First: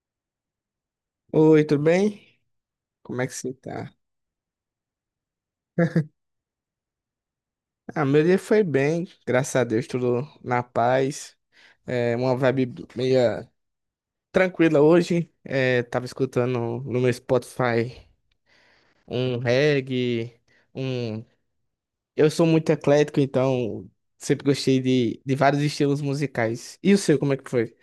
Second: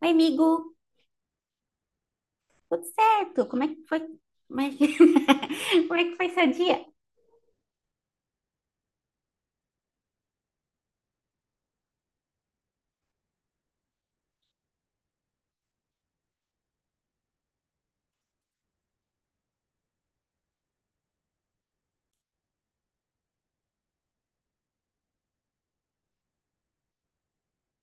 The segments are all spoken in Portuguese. Oi, amigo, Oi, tudo bem? tudo Como é que certo? você Como é que tá? foi? Como é que, como é que foi seu dia? Ah, meu dia foi bem, graças a Deus, tudo na paz. É uma vibe meia tranquila hoje. É, tava escutando no meu Spotify um reggae, um. Eu sou muito eclético, então sempre gostei de vários estilos musicais. E o seu, como é que foi?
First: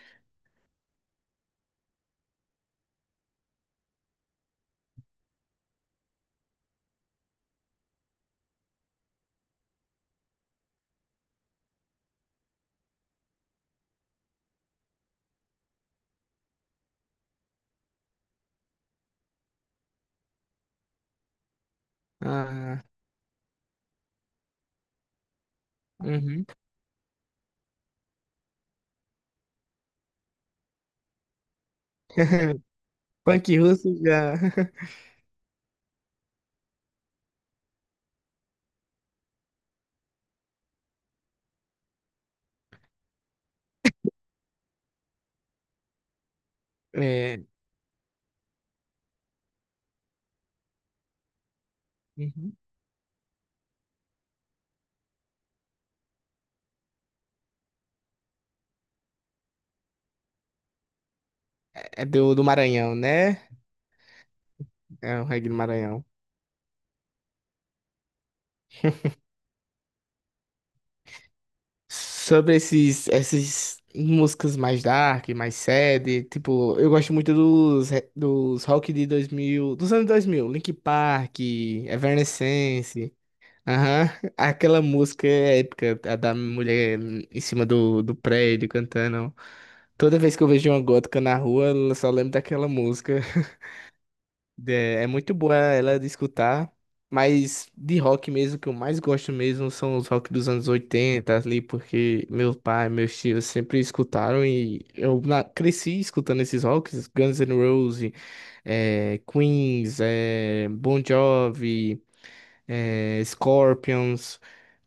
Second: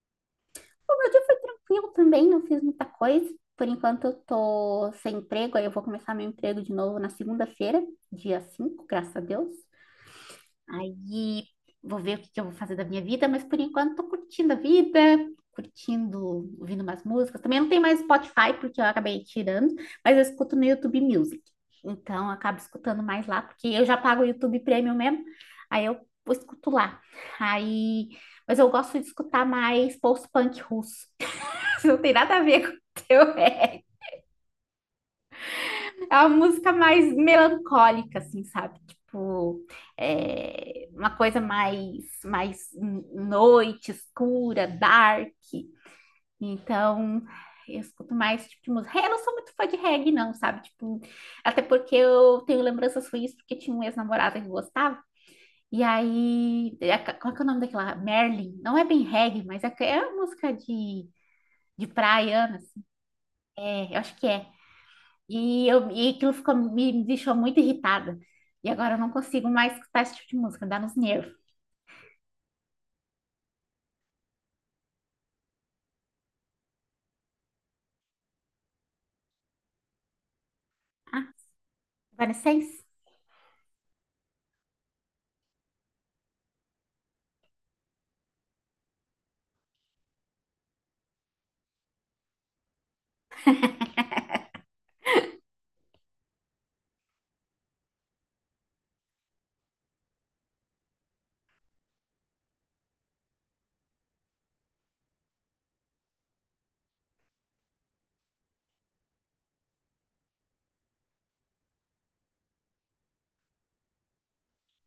O meu dia foi tranquilo também, não fiz muita coisa. Por enquanto eu tô sem emprego, aí eu vou começar meu emprego de novo na segunda-feira, dia cinco, graças a Deus. Aí vou ver o que que eu vou fazer da minha vida, mas por enquanto tô curtindo a vida, curtindo, ouvindo umas músicas. Também não tem mais Spotify, porque eu acabei tirando, mas eu escuto no YouTube Music. Então, eu acabo Ah, escutando mais lá, porque eu já pago o YouTube Premium mesmo, aí eu uhum. escuto lá. Aí, mas eu gosto de escutar mais post-punk russo. Não tem nada a ver com o teu, Punk russo já. é uma música mais melancólica, assim, sabe? Tipo, é uma coisa mais noite, escura, dark. Então, É, eu escuto mais tipo de música. Eu não sou muito fã de reggae, não, sabe? Tipo, até porque eu uhum. tenho lembranças ruins, porque tinha um ex-namorado que gostava. E aí, é, qual que é o nome daquela? Merlin. Não é bem reggae, mas é uma música de É do praia, Ana. Maranhão, né? É, eu acho que é. É o reggae do E, eu, Maranhão. e aquilo ficou, me deixou muito irritada. E agora eu não consigo mais escutar esse tipo de música, dá nos nervos. Sobre essas músicas mais dark, mais sad, tipo, eu gosto muito dos rock de 2000, dos anos 2000, Linkin Ah, Park, Evanescence? Evanescence, aham. Aquela música épica, a da mulher em cima do prédio cantando. Toda vez que eu vejo uma gótica na rua, eu só lembro daquela música. É muito boa ela de escutar, mas de rock mesmo, que eu mais gosto mesmo são os rock dos anos 80 ali, porque meu pai, meus tios sempre escutaram e eu cresci escutando esses rocks, Guns N' Roses, Queens, Bon Jovi, Scorpions,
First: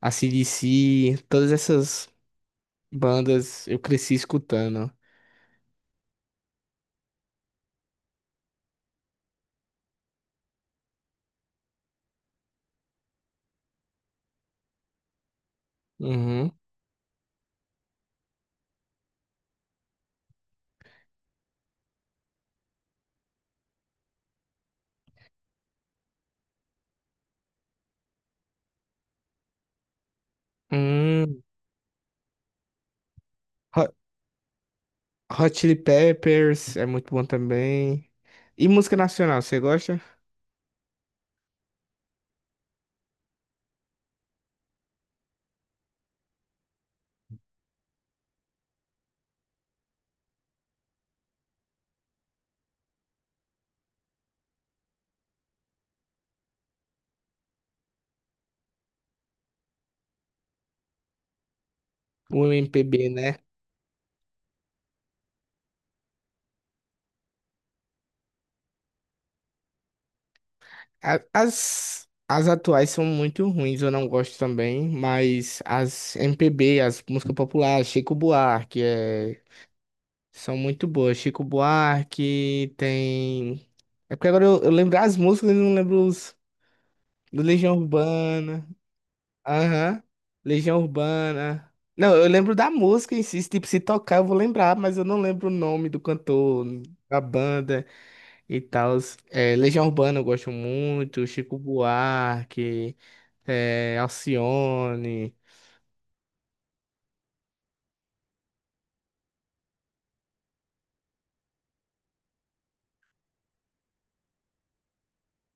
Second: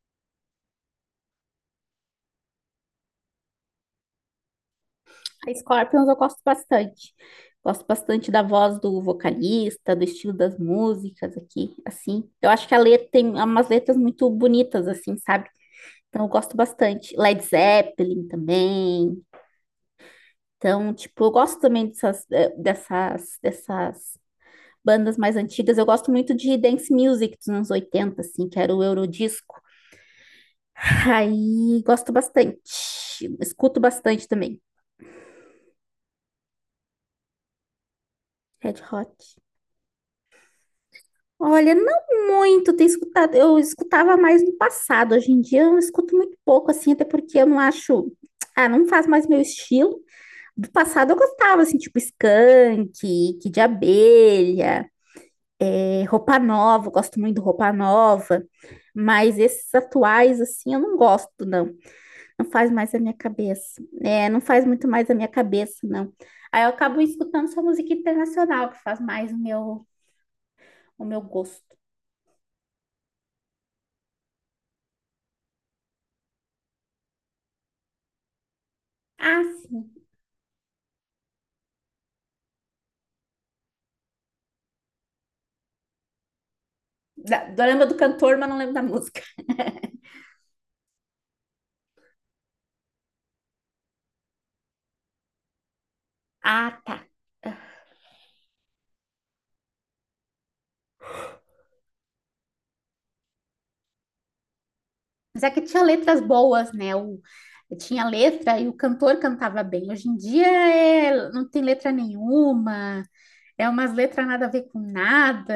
AC/DC, todas essas bandas eu cresci escutando. Scorpions eu gosto bastante. Gosto bastante da voz do vocalista, do estilo das músicas aqui, assim. Eu acho que a letra tem umas letras muito bonitas, assim, sabe? Então eu Uhum. gosto bastante. Led Zeppelin também. Então, tipo, eu gosto também dessas, dessas bandas mais antigas. Eu gosto muito de dance music dos anos 80, assim, que era o Eurodisco. Hum. Aí gosto bastante. Escuto bastante também. Hot Chili Peppers é muito bom também. E Red música Hot. nacional, você gosta? Olha, não muito tenho escutado. Eu escutava mais no passado. Hoje em dia eu escuto muito pouco, assim, até porque eu não acho. Ah, não faz mais meu estilo. Do passado eu gostava, assim, tipo Skank, Kid de Abelha, é, Roupa Nova, eu gosto muito do Roupa Nova. Mas esses atuais, assim, eu não gosto, não. Não O faz mais a MPB, minha né? cabeça. É, não faz muito mais a minha cabeça, não. Aí eu acabo escutando só música internacional, que faz mais o meu A- gosto. As, as atuais são muito ruins, eu não gosto também, mas as MPB, as músicas populares, Chico Buarque, Ah, sim. são muito boas. Chico Buarque tem. É porque agora eu lembro as músicas e não lembro os do Da, eu Legião lembro do cantor, mas não Urbana. lembro da música. Aham. Legião Urbana. Não, eu lembro da música em si, tipo, se tocar eu vou lembrar, mas eu não lembro o nome do cantor, Ah, tá. da banda e tal. É, Legião Urbana eu gosto muito, Chico Buarque, Alcione. Mas é que tinha letras boas, né? O, tinha letra e o cantor cantava bem. Hoje em dia é, não tem letra nenhuma, é umas letras nada a ver com nada.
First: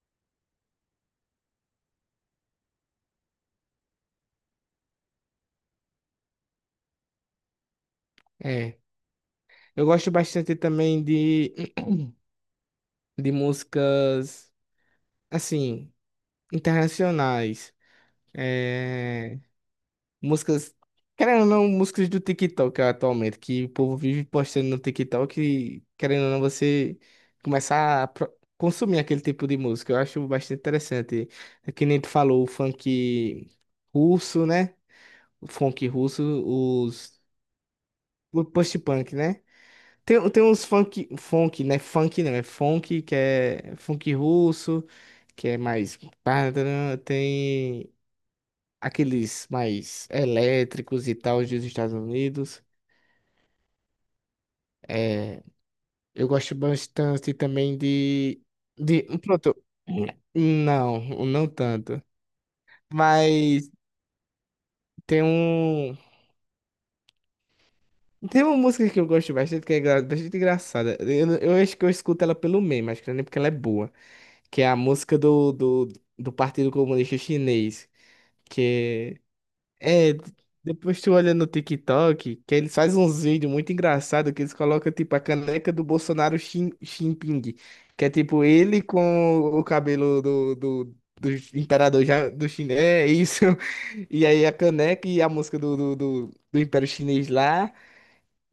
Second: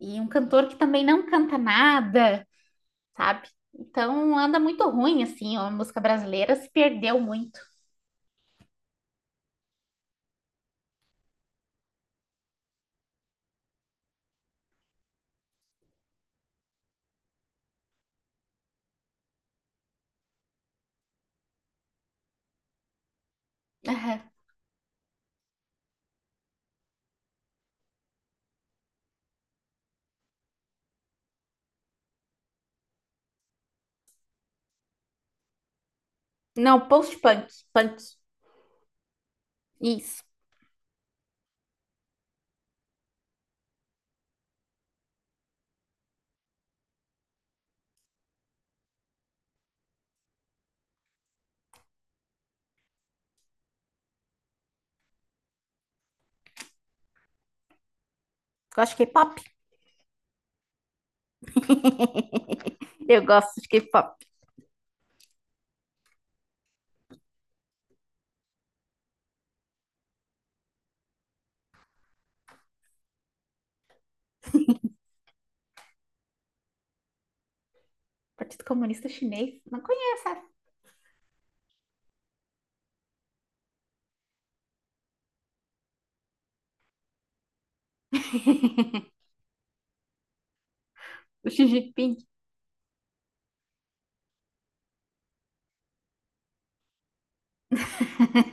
E um cantor que também não canta nada, sabe? Então anda muito ruim, assim, ó, a música brasileira se perdeu muito. É. Eu gosto bastante também de músicas, assim, internacionais. é Músicas, querendo ou não, músicas do TikTok atualmente, que o povo Aham. vive postando no TikTok e, querendo ou não, você começar a consumir aquele tipo de música. Eu acho bastante interessante. É que nem tu falou, o funk russo, né? O funk russo, Não, os. post-punk, punk, O post-punk, né? isso. Tem uns funk, né? Funk não, é funk, que é funk russo, que é mais. Tem aqueles mais elétricos e tal dos Estados Unidos. É, eu gosto bastante também de, Gosto de. de Um, K-pop? pronto. Não, não tanto. Eu gosto de Mas K-pop. tem um. Tem uma música que eu gosto bastante, que é bastante engraçada. Eu acho que eu escuto ela pelo meme, acho que não é nem porque ela é boa. Que é a música do Partido Comunista Chinês. Partido Comunista Que Chinês, não é É, conheço essa. depois tu olha no TikTok, que eles fazem uns vídeos muito engraçados, que eles colocam, tipo, a caneca do Bolsonaro Xi Jinping, que é, tipo, ele com o cabelo do O Xi imperador Jinping. já, do chinês, é isso. E aí a caneca e a música do Império Chinês lá,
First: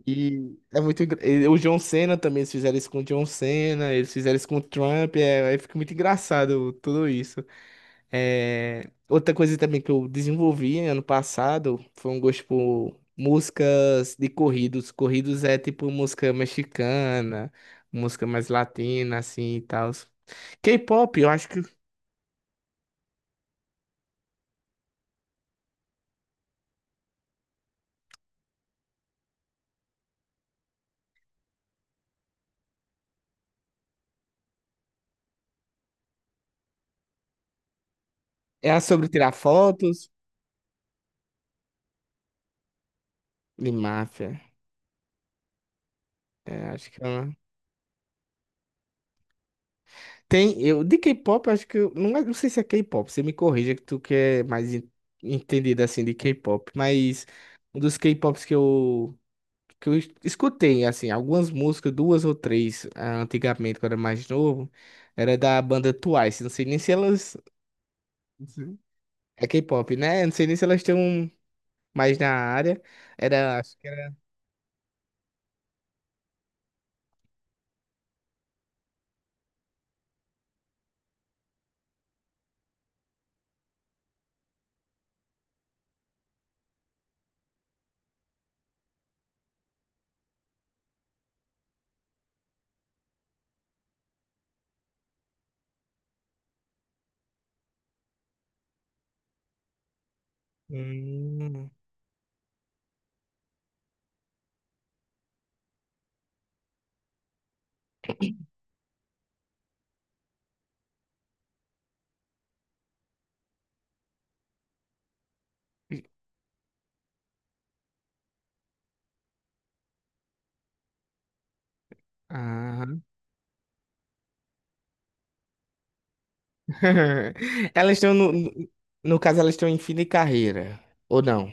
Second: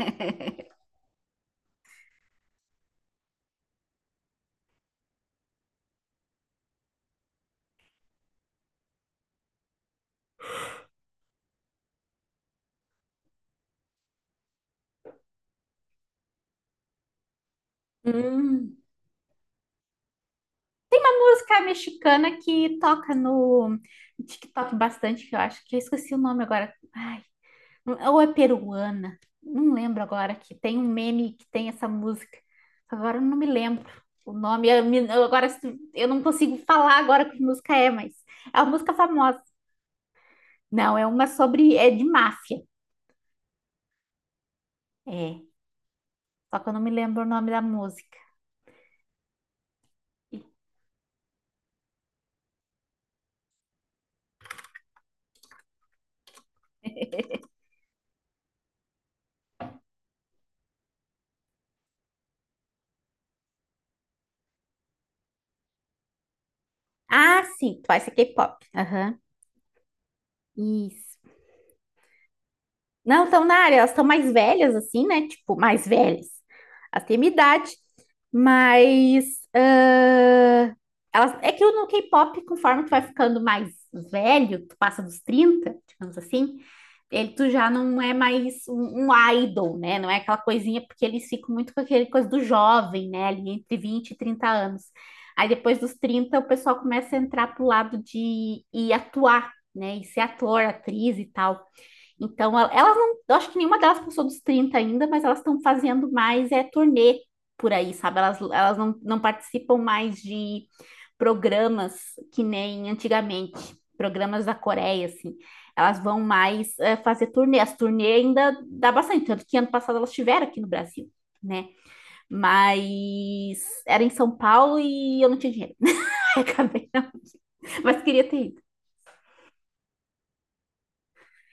e é muito. E o John Cena também, eles fizeram isso com o John Cena, eles fizeram isso com o Trump, aí fica muito engraçado tudo isso. É, outra coisa também que eu desenvolvi ano passado foi um gosto por músicas de corridos. Corridos é tipo música mexicana, música mais Hum. latina, assim e tal. K-pop, eu acho Música que mexicana que toca no TikTok bastante, que eu acho que eu esqueci o nome agora. Ai, ou é peruana, não lembro agora, que tem um meme que tem essa música. Agora eu não me lembro o nome. Eu, me- eu agora se- eu não consigo falar agora que música é, mas é uma é a música sobre tirar famosa. fotos Não, é uma sobre, é de máfia. de máfia. É, só que É, eu não me acho que é lembro o uma. nome da música. Tem, eu, de K-pop, eu acho que, não, não sei se é K-pop, você me corrija que tu que é mais entendido, assim, de K-pop, mas um dos K-pops que eu escutei, assim, algumas músicas, duas ou três, ah, antigamente, quando era mais novo, era da banda Twice. Não sei nem se elas. Ah, sim, Twice é K-pop. Sim. Aham. É K-pop, né? Não sei nem se elas Isso. estão mais na área. Não estão na Era. área, Acho que elas estão era. mais velhas, assim, né? Tipo, mais velhas. Elas têm minha idade, mas ah, elas, é que no K-pop, conforme tu vai ficando mais velho, tu passa dos 30, digamos assim, ele, tu já não é mais um, um idol, né? Não é aquela coisinha, porque eles ficam muito com aquele coisa do jovem, né? Ali entre 20 e 30 anos. Aí depois dos 30 o pessoal começa a entrar pro lado de ir atuar, né? E ser ator, atriz e tal. Hum, Então, el- elas não, eu acho que nenhuma delas passou dos 30 ainda, mas elas estão fazendo mais é turnê por aí, sabe? Elas não, não participam mais de programas que nem antigamente, programas da Coreia, assim. Elas vão mais é, fazer turnê. As turnê ainda dá bastante, tanto que ano passado elas estiveram aqui no Brasil, né? ah. Mas era em São Paulo e eu não tinha dinheiro. Acabei não, Elas mas estão queria no. ter ido. No caso, elas estão em fim de carreira. Ou não?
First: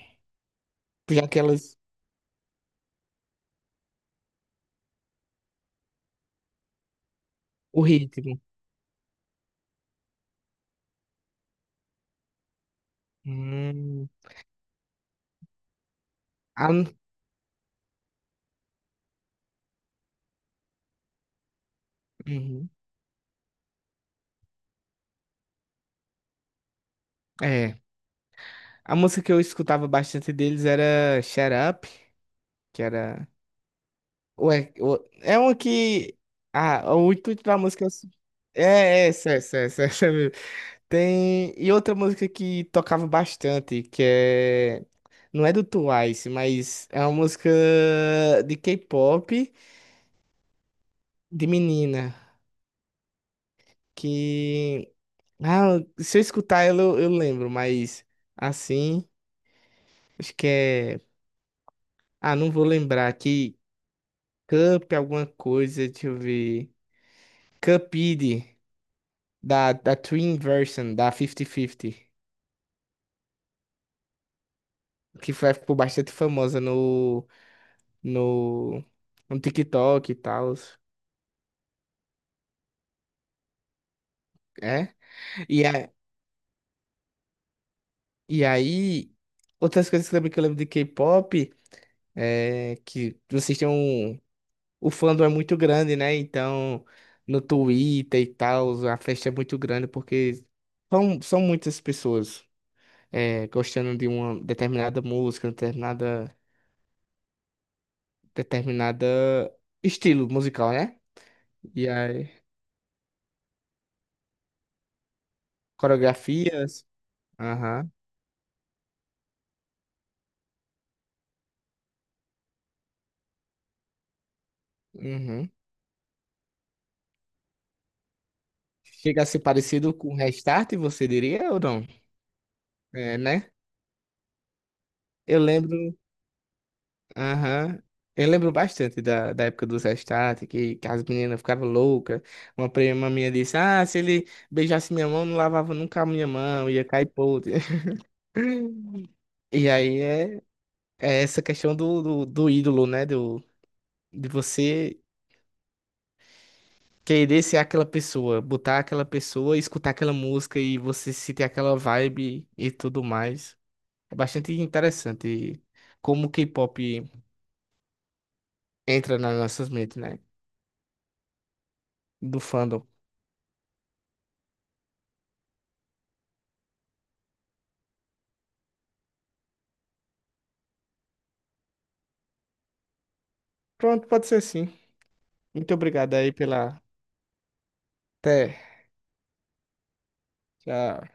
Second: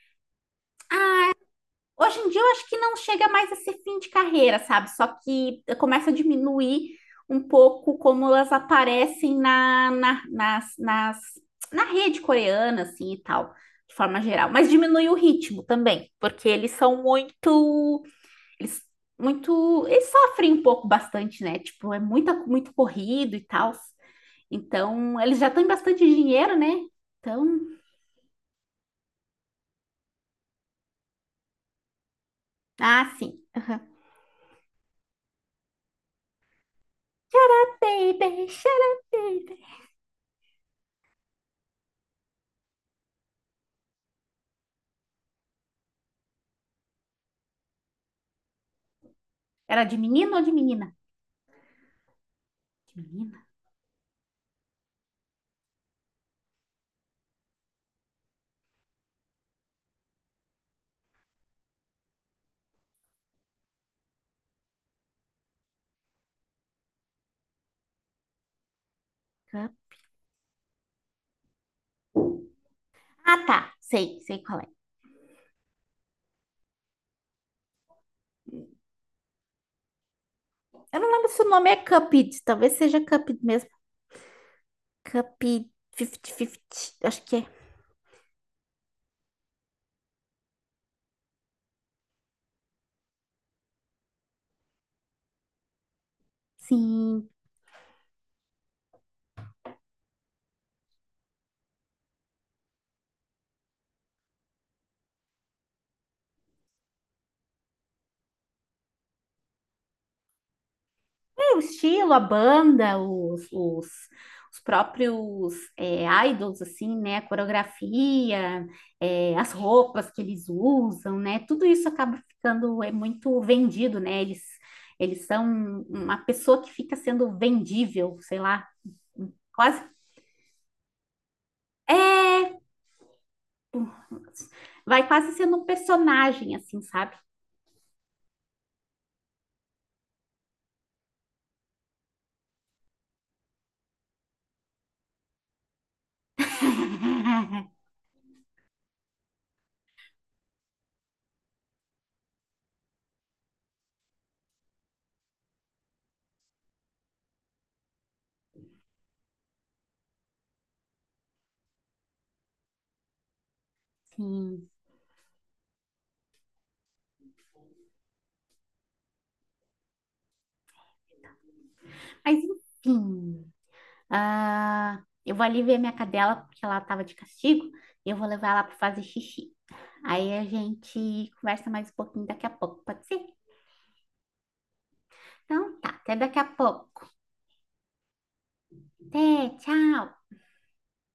Já que elas. Hoje em dia eu acho que não chega mais a ser fim de carreira, sabe? Só que começa a diminuir um O pouco como ritmo. elas aparecem nas na rede coreana, assim, e tal, de Hum. forma geral. Mas diminui o ritmo também, porque A, eles são Eles, muito, eles sofrem um pouco bastante, né? Tipo, é muita, uhum. muito corrido e tal. Então, eles já têm bastante dinheiro, né? Então, É. A música que eu escutava bastante deles era Shut Up, que ah, era. sim. Aham. Ué, é uma que. Ah, o intuito da música. Baby, É, shut é, é, essa, essa, up. essa, essa mesmo. Tem. E outra música que tocava bastante, que é. Não é do Twice, mas é uma música de K-pop Era de menino ou de menina? de menina. De menina. Que. Ah, se eu escutar ela, eu lembro, mas assim. Acho que é. Ah, não vou lembrar. Que Cup, alguma coisa, deixa eu ver. Cupid. Cup. Da Twin Version, da 50-50, Ah, tá. Sei, sei qual é. que foi, ficou bastante famosa no, no TikTok e tal. Eu não lembro se o nome é Cupid. Talvez seja Cupid mesmo. É? E, Cupid a, 50-50. Acho que é. e aí, outras coisas que eu lembro de K-pop é que vocês têm um. O fandom é muito grande, né? Então, Sim. no Twitter e tal, a festa é muito grande porque são muitas pessoas gostando de uma determinada música, determinada estilo musical, né? É, o E estilo, a aí, banda, os próprios é, idols, coreografias? assim, né? A Aham. coreografia, é, as roupas que eles usam, né? Tudo isso acaba ficando é, muito vendido, né? Eles Uhum. são uma pessoa que fica sendo vendível, sei lá, Chega a ser quase. parecido com Restart, você diria ou não? É, né? Vai quase Eu sendo um lembro. personagem, assim, sabe? Aham. Eu lembro bastante da época do Restart, que as meninas ficavam loucas. Uma prima minha disse: Ah, se ele beijasse minha mão, não lavava nunca a minha mão, ia cair podre. E aí é essa questão do ídolo, né? De você querer ser aquela pessoa, botar aquela pessoa, escutar aquela música e você sentir aquela vibe e tudo mais. É bastante Sim. interessante como o K-pop entra nas nossas mentes, né? Mas Do fandom. enfim. Ah, eu vou ali ver minha cadela, porque ela tava de castigo. E eu vou levar ela para fazer xixi. Aí a gente conversa mais um pouquinho daqui a pouco, pode ser? Pronto, pode ser sim. Muito Então tá, obrigado até aí daqui a pela. pouco. Até. Até, tchau. Tchau.